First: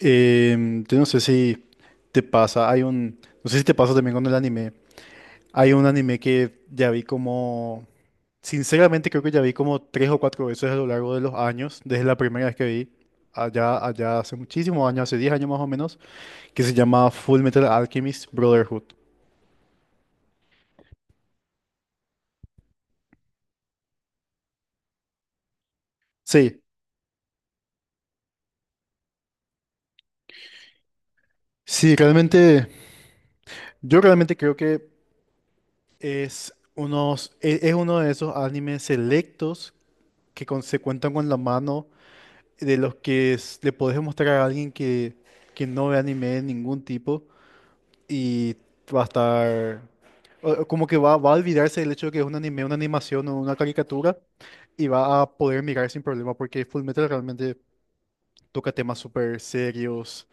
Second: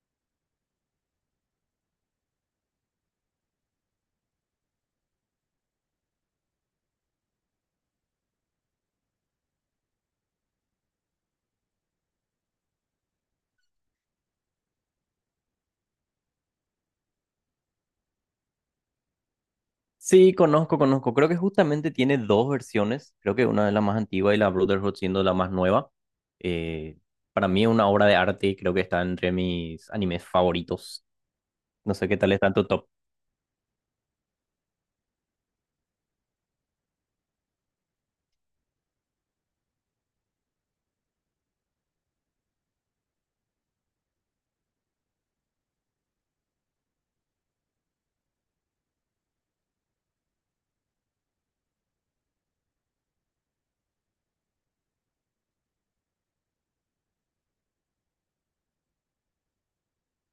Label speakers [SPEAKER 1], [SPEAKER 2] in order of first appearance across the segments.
[SPEAKER 1] Yo no sé si te pasa, no sé si te pasa también con el anime. Hay un anime que ya vi como, sinceramente creo que ya vi como tres o cuatro veces a lo largo de los años, desde la primera vez que vi, allá hace muchísimos años, hace 10 años más o menos, que se llama Full Metal Alchemist Brotherhood.
[SPEAKER 2] Sí, conozco, conozco. Creo que justamente tiene dos versiones. Creo que una es la más antigua y la Brotherhood siendo la más nueva.
[SPEAKER 1] Sí,
[SPEAKER 2] Eh, para mí es una obra de arte. Creo que está entre mis animes favoritos. No
[SPEAKER 1] sí,
[SPEAKER 2] sé qué tal está en tu
[SPEAKER 1] realmente,
[SPEAKER 2] top.
[SPEAKER 1] yo realmente creo que es uno de esos animes selectos que se cuentan con la mano de los que le podés mostrar a alguien que no ve anime de ningún tipo y va a estar... o Como que va, va a olvidarse del hecho de que es un anime, una animación o una caricatura y va a poder mirar sin problema porque Fullmetal realmente toca temas súper serios.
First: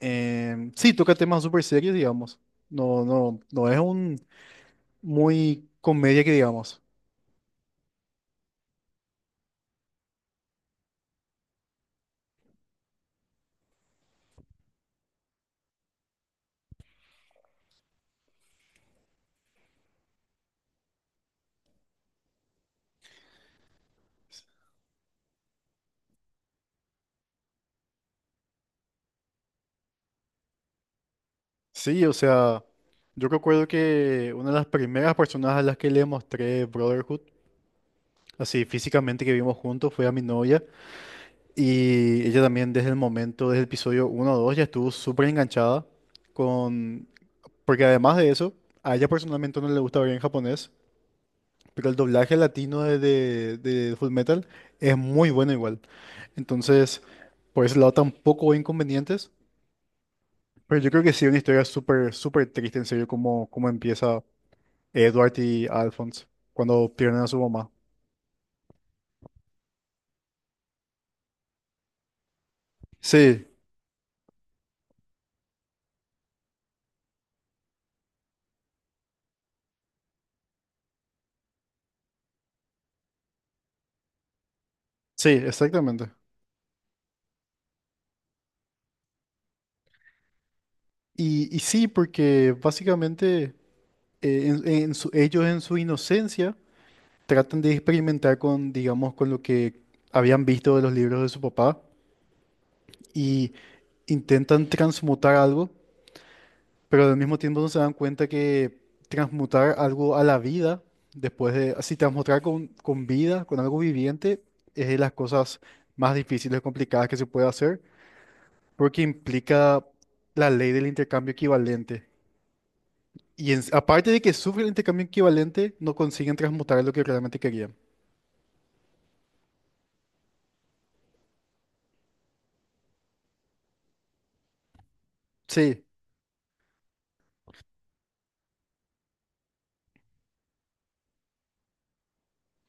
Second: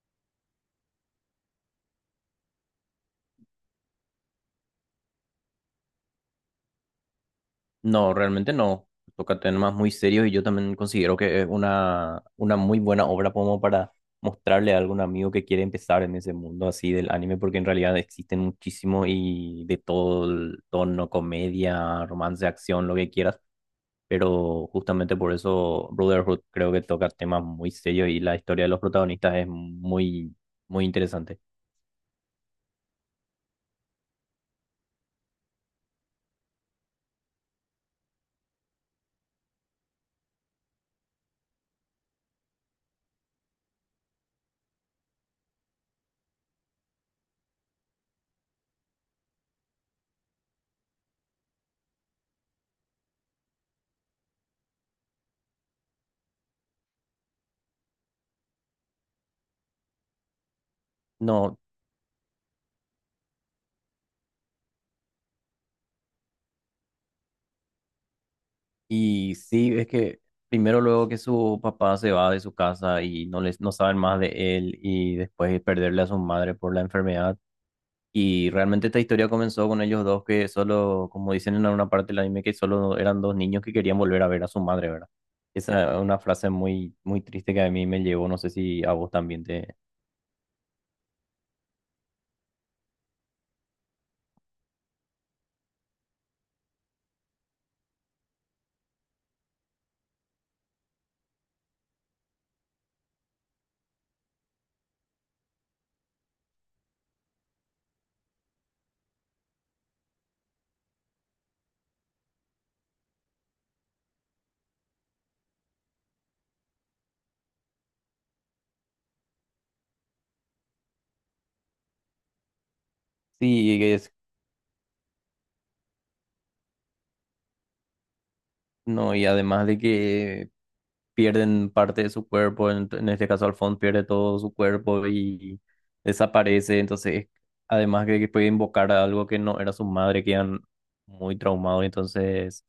[SPEAKER 1] Sí, toca temas súper serios, digamos. No, no, no es un muy comedia que digamos.
[SPEAKER 2] No, realmente no. Toca temas muy serios y yo también considero que es una muy buena obra como para mostrarle a algún amigo que quiere empezar en ese mundo así del anime, porque en realidad existen muchísimo y de todo el tono, comedia, romance, acción, lo que quieras. Pero justamente por eso Brotherhood creo que toca temas muy serios y la historia de los protagonistas es muy interesante.
[SPEAKER 1] Sí, o sea, yo recuerdo que una de las primeras personas a las que le mostré Brotherhood así físicamente que vimos juntos fue a mi novia y ella también desde el momento, desde el episodio uno o 2 ya estuvo súper enganchada con... Porque además de eso, a ella personalmente no le gusta ver en japonés, pero el doblaje latino de Fullmetal es muy bueno igual. Entonces, por ese lado tampoco hubo inconvenientes, pero yo creo que sí una
[SPEAKER 2] No,
[SPEAKER 1] historia súper, súper triste en serio como, como empieza Edward y Alphonse cuando pierden a su mamá.
[SPEAKER 2] y sí, es que primero luego que su papá se va de su casa y no
[SPEAKER 1] Sí,
[SPEAKER 2] no saben más de él y después perderle a su madre por la enfermedad. Y realmente esta historia comenzó con ellos dos que solo, como dicen en alguna parte del anime, que solo eran dos niños que querían volver a ver a su madre, ¿verdad?
[SPEAKER 1] sí,
[SPEAKER 2] Esa es
[SPEAKER 1] exactamente.
[SPEAKER 2] una frase muy triste que a mí me llevó, no sé si a vos también te...
[SPEAKER 1] Y sí, porque básicamente ellos en su inocencia tratan de experimentar con, digamos, con lo que habían visto de los libros de su papá y intentan transmutar algo, pero al mismo tiempo no se dan cuenta que transmutar algo a la vida, después de, así transmutar con vida, con algo viviente, es de las cosas más difíciles, complicadas que se puede hacer, porque implica la ley del intercambio equivalente.
[SPEAKER 2] Sí,
[SPEAKER 1] Aparte
[SPEAKER 2] es.
[SPEAKER 1] de que sufren intercambio equivalente, no consiguen transmutar lo que realmente querían.
[SPEAKER 2] No, y además de que pierden parte de su cuerpo, en este caso Alphonse pierde todo su cuerpo y
[SPEAKER 1] Sí.
[SPEAKER 2] desaparece, entonces además de que puede invocar a algo que no era su madre, quedan muy traumados, entonces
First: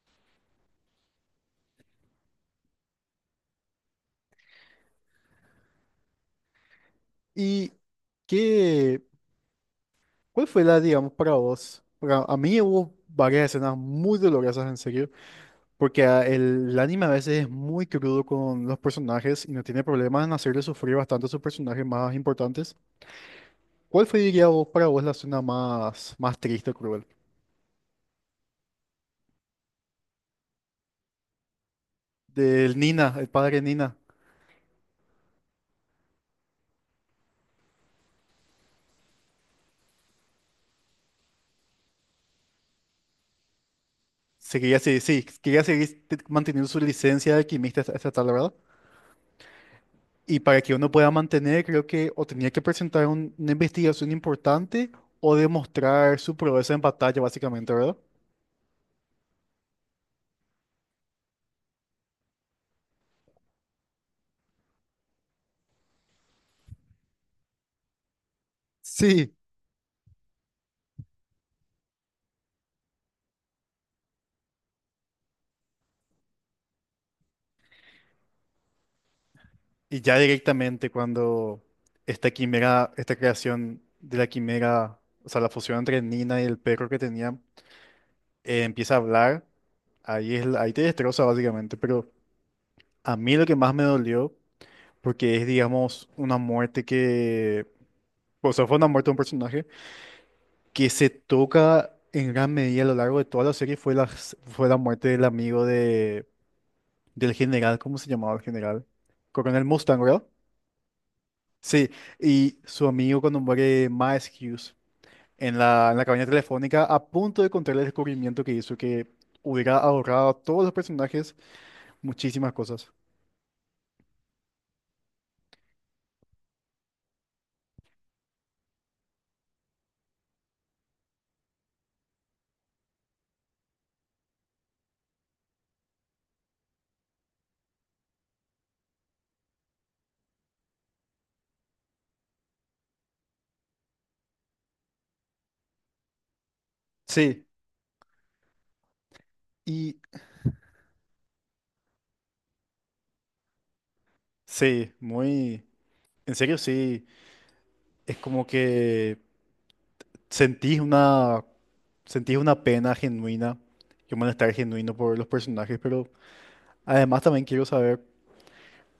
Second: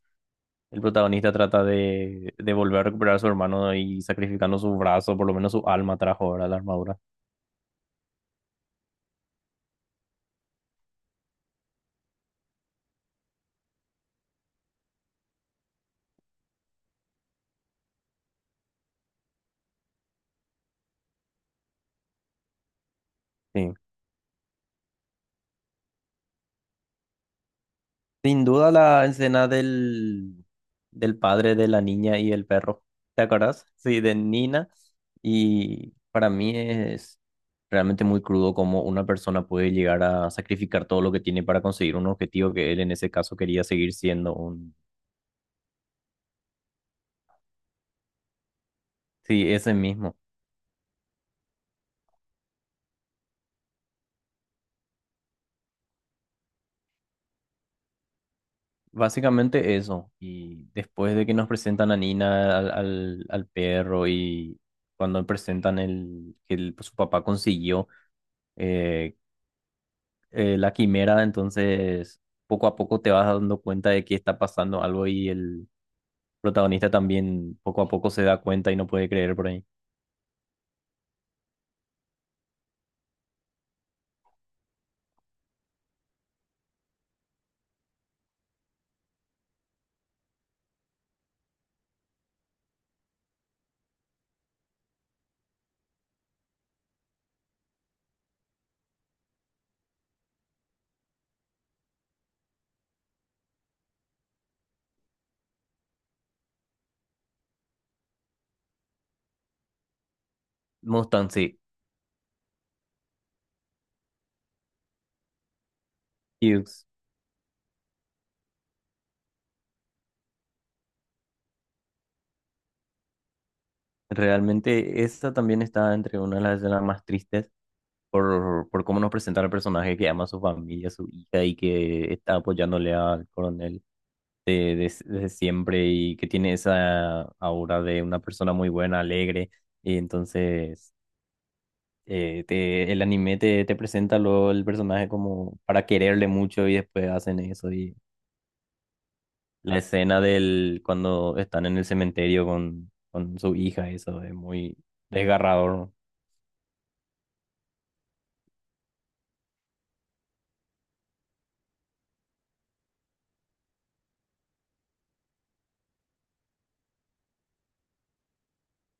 [SPEAKER 2] el protagonista trata de volver a recuperar a su hermano y sacrificando su brazo, por lo menos su alma trajo ahora la armadura.
[SPEAKER 1] ¿Y qué? ¿Cuál fue la, digamos, para vos? A mí hubo varias escenas muy dolorosas, en serio, porque el anime a veces es muy crudo con los personajes y no tiene problemas en hacerle sufrir bastante a sus personajes más importantes.
[SPEAKER 2] Sí.
[SPEAKER 1] ¿Cuál fue, diría vos, para vos la escena más, más triste o cruel?
[SPEAKER 2] Sin duda la escena del padre de la niña y el
[SPEAKER 1] Del
[SPEAKER 2] perro.
[SPEAKER 1] Nina,
[SPEAKER 2] ¿Te
[SPEAKER 1] el padre
[SPEAKER 2] acuerdas?
[SPEAKER 1] Nina.
[SPEAKER 2] Sí, de Nina. Y para mí es realmente muy crudo cómo una persona puede llegar a sacrificar todo lo que tiene para conseguir un objetivo que él en ese caso quería seguir siendo
[SPEAKER 1] Se
[SPEAKER 2] un...
[SPEAKER 1] quería, sí, quería seguir manteniendo su licencia de alquimista hasta hasta tal, ¿verdad?
[SPEAKER 2] Sí, ese mismo.
[SPEAKER 1] Y para que uno pueda mantener, creo que o tenía que presentar una investigación importante o demostrar su proeza en batalla, básicamente, ¿verdad?
[SPEAKER 2] Básicamente eso. Y después de que nos presentan a Nina, al perro y cuando presentan el que su papá consiguió eh,
[SPEAKER 1] Sí.
[SPEAKER 2] la quimera, entonces poco a poco te vas dando cuenta de que está pasando algo y el protagonista también poco a poco se da cuenta y no puede creer por ahí.
[SPEAKER 1] Y ya directamente cuando esta quimera, esta creación de la quimera, o sea, la fusión entre Nina y el perro que tenía, empieza a hablar, ahí es, ahí te destroza básicamente. Pero a mí lo que más me dolió, porque es, digamos, una muerte que, o sea, fue una muerte de un personaje que se toca en gran medida a lo largo de toda la serie fue fue la muerte del amigo de, del general. ¿Cómo se llamaba el general? Coronel Mustang, ¿verdad?
[SPEAKER 2] Mustang, sí.
[SPEAKER 1] Sí, y su amigo cuando muere Miles Hughes en en la cabina telefónica
[SPEAKER 2] Hughes.
[SPEAKER 1] a punto de encontrar el descubrimiento que hizo que hubiera ahorrado a todos los personajes muchísimas cosas.
[SPEAKER 2] Realmente esa también está entre una de las escenas más tristes por cómo nos presenta el personaje que ama a su familia, a su hija y que está apoyándole al coronel desde siempre y que tiene esa aura de una persona muy buena, alegre. Y entonces el anime te presenta luego el personaje como para quererle mucho y después hacen
[SPEAKER 1] Sí,
[SPEAKER 2] eso. Y la
[SPEAKER 1] y
[SPEAKER 2] escena del cuando están en el cementerio con su hija, eso es muy
[SPEAKER 1] sí, muy,
[SPEAKER 2] desgarrador.
[SPEAKER 1] en serio sí, es como que... Sentís una, sentís una pena genuina y un malestar genuino por los personajes, pero además también quiero saber,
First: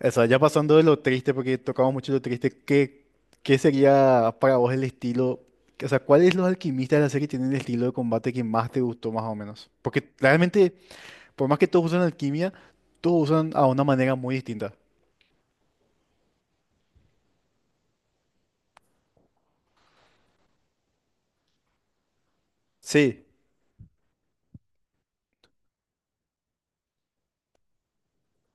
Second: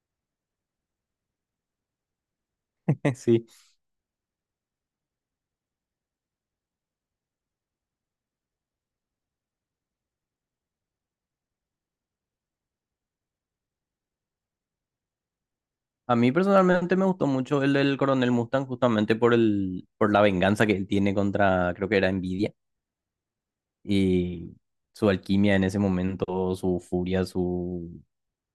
[SPEAKER 1] o sea, ya pasando de lo triste, porque tocamos mucho lo triste, ¿qué,
[SPEAKER 2] Sí,
[SPEAKER 1] qué sería para vos el estilo? O sea, ¿cuáles los alquimistas de la serie tienen el estilo de combate que más te gustó, más o menos? Porque realmente, por más que todos usan alquimia, todos usan a una manera muy distinta.
[SPEAKER 2] a mí personalmente me gustó mucho el del Coronel Mustang justamente por por la venganza que él tiene contra, creo que era Nvidia
[SPEAKER 1] Sí,
[SPEAKER 2] y su alquimia en ese momento, su furia, su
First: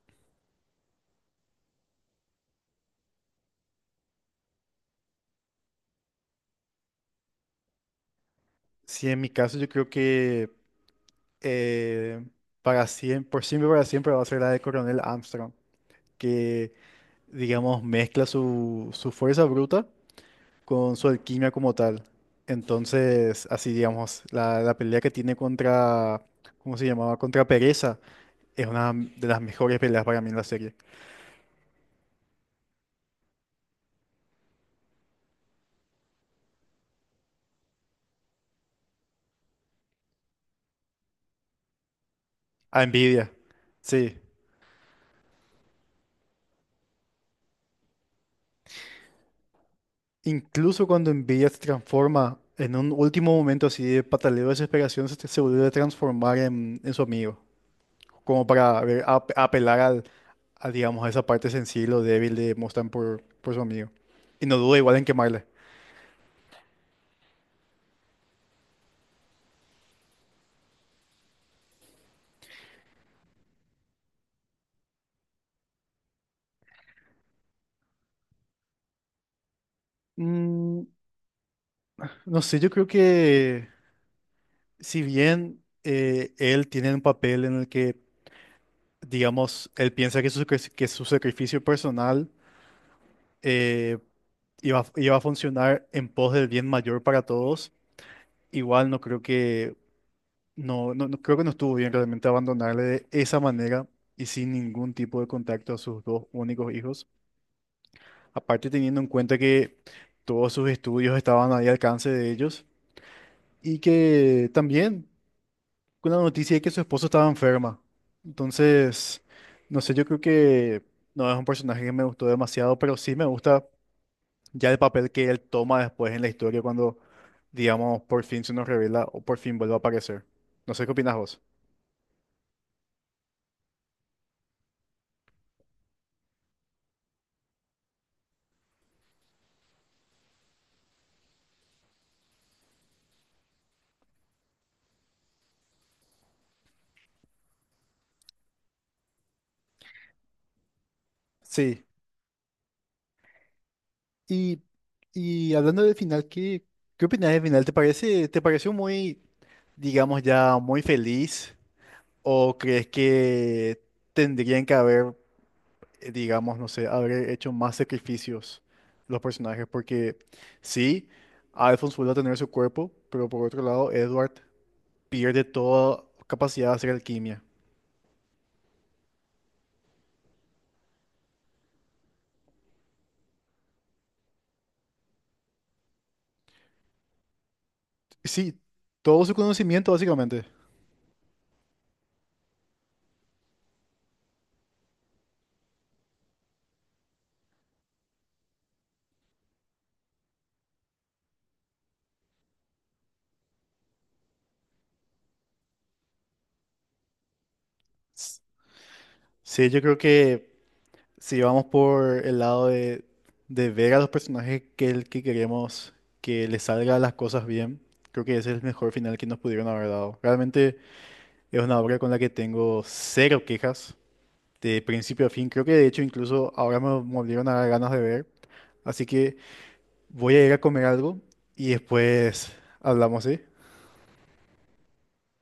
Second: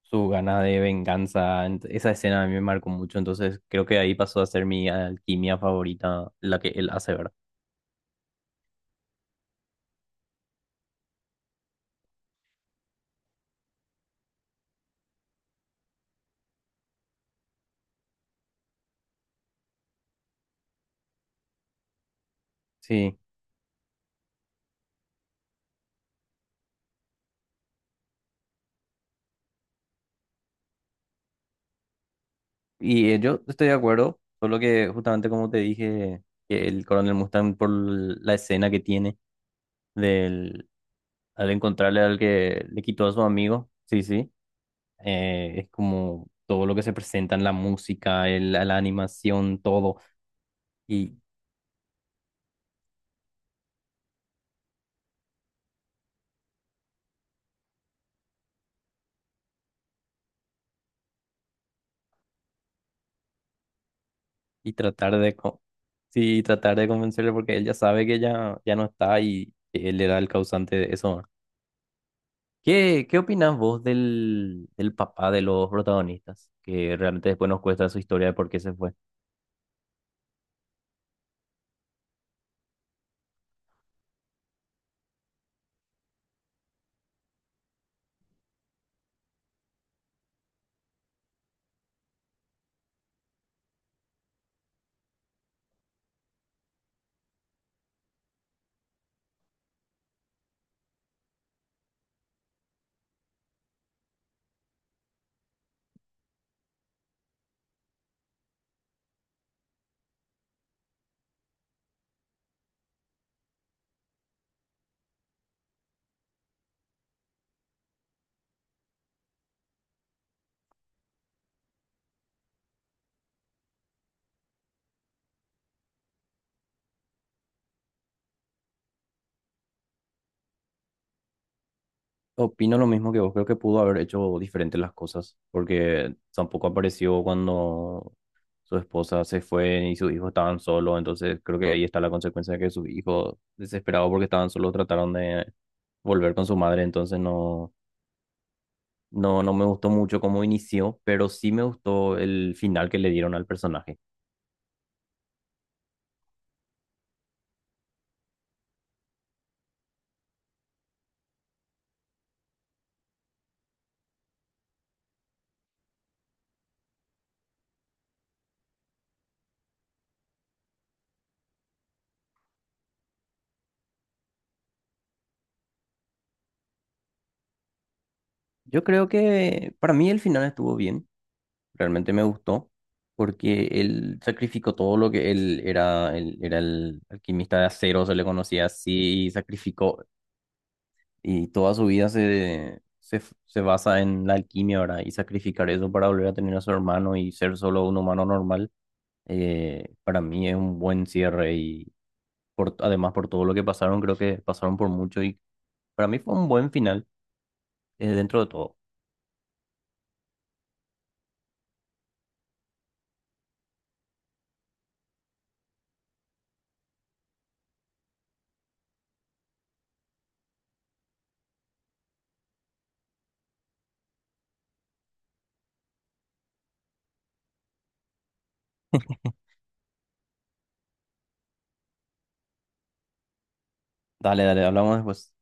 [SPEAKER 2] su gana de venganza. Esa escena a mí me marcó mucho, entonces creo que ahí pasó a ser mi alquimia favorita, la que él hace, ¿verdad?
[SPEAKER 1] sí, en mi caso yo creo que eh, para siempre, por siempre, para siempre va a ser la de Coronel Armstrong. Que, digamos, mezcla su, su fuerza bruta con su alquimia como tal.
[SPEAKER 2] Sí,
[SPEAKER 1] Entonces, así, digamos, la pelea que tiene contra, ¿cómo se llamaba? Contra Pereza es una de las mejores peleas para mí en la serie.
[SPEAKER 2] y yo estoy de acuerdo, solo que justamente como te dije, que el coronel Mustang por la escena que tiene del, al encontrarle al que le
[SPEAKER 1] A
[SPEAKER 2] quitó a su
[SPEAKER 1] Envidia,
[SPEAKER 2] amigo, sí,
[SPEAKER 1] sí.
[SPEAKER 2] sí, es como todo lo que se presenta en la música, la animación, todo.
[SPEAKER 1] Incluso cuando
[SPEAKER 2] Y
[SPEAKER 1] Envidia se transforma en un último momento así de pataleo de desesperación, se vuelve a transformar en su amigo. Como para a ver, apelar al, a, digamos, a esa parte sensible o débil de Mustang por su amigo. Y no
[SPEAKER 2] y
[SPEAKER 1] duda igual en
[SPEAKER 2] tratar de,
[SPEAKER 1] quemarle.
[SPEAKER 2] sí, y tratar de convencerle porque él ya sabe que ya no está y él era el causante de eso, ¿no? ¿Qué, qué opinas vos del papá de los protagonistas? Que realmente después nos cuesta su historia de por qué se fue.
[SPEAKER 1] Mm, no sé, yo creo que si bien él tiene un papel en el que, digamos, él piensa que que su sacrificio personal, eh, iba, iba a funcionar en pos del bien mayor para todos, igual no creo que no, no, creo que no estuvo bien realmente abandonarle de esa manera y sin ningún tipo de contacto a sus dos únicos hijos. Aparte teniendo en cuenta que todos sus estudios estaban ahí al alcance de ellos y que también con la noticia de que su esposo estaba enferma. Entonces, no sé, yo creo que no es un personaje que me gustó demasiado, pero sí me gusta ya el papel que él toma después en la historia cuando, digamos, por fin se nos revela o por fin vuelve a aparecer. No sé qué opinas vos.
[SPEAKER 2] Opino lo mismo que vos, creo que pudo haber hecho diferentes las cosas, porque tampoco apareció cuando su esposa se fue y sus hijos estaban solos, entonces creo que ahí está la consecuencia de que sus hijos, desesperados porque estaban solos, trataron de volver con su madre, entonces no. No, no me gustó mucho cómo inició, pero sí me
[SPEAKER 1] Sí.
[SPEAKER 2] gustó el final que le dieron al personaje.
[SPEAKER 1] Y, y hablando del final, ¿qué, qué opinas del final? ¿Te parece, te pareció muy, digamos, ya muy feliz? ¿O crees que tendrían que haber, digamos, no sé, haber hecho más sacrificios los personajes? Porque sí, Alphonse vuelve a tener su cuerpo, pero por otro lado, Edward pierde toda capacidad de hacer alquimia.
[SPEAKER 2] Yo creo que para mí el final estuvo bien, realmente me gustó, porque él sacrificó todo lo que él era el alquimista de acero, se le
[SPEAKER 1] Sí,
[SPEAKER 2] conocía
[SPEAKER 1] todo
[SPEAKER 2] así, y
[SPEAKER 1] su conocimiento,
[SPEAKER 2] sacrificó,
[SPEAKER 1] básicamente.
[SPEAKER 2] y toda su vida se basa en la alquimia, ahora. Y sacrificar eso para volver a tener a su hermano y ser solo un humano normal, para mí es un buen cierre además por todo lo que pasaron, creo que pasaron por mucho y para mí fue un buen final,
[SPEAKER 1] S-
[SPEAKER 2] dentro de todo.
[SPEAKER 1] Sí, yo creo que si vamos por el lado de ver a los personajes que, el que queremos que les salga las cosas bien, creo que ese es el mejor final que nos pudieron haber dado. Realmente. Es una obra con la que tengo cero quejas, de principio a fin. Creo que de hecho incluso ahora me volvieron a dar ganas de ver. Así que voy a ir a comer algo y después hablamos, ¿sí?
[SPEAKER 2] Dale, dale, hablamos después.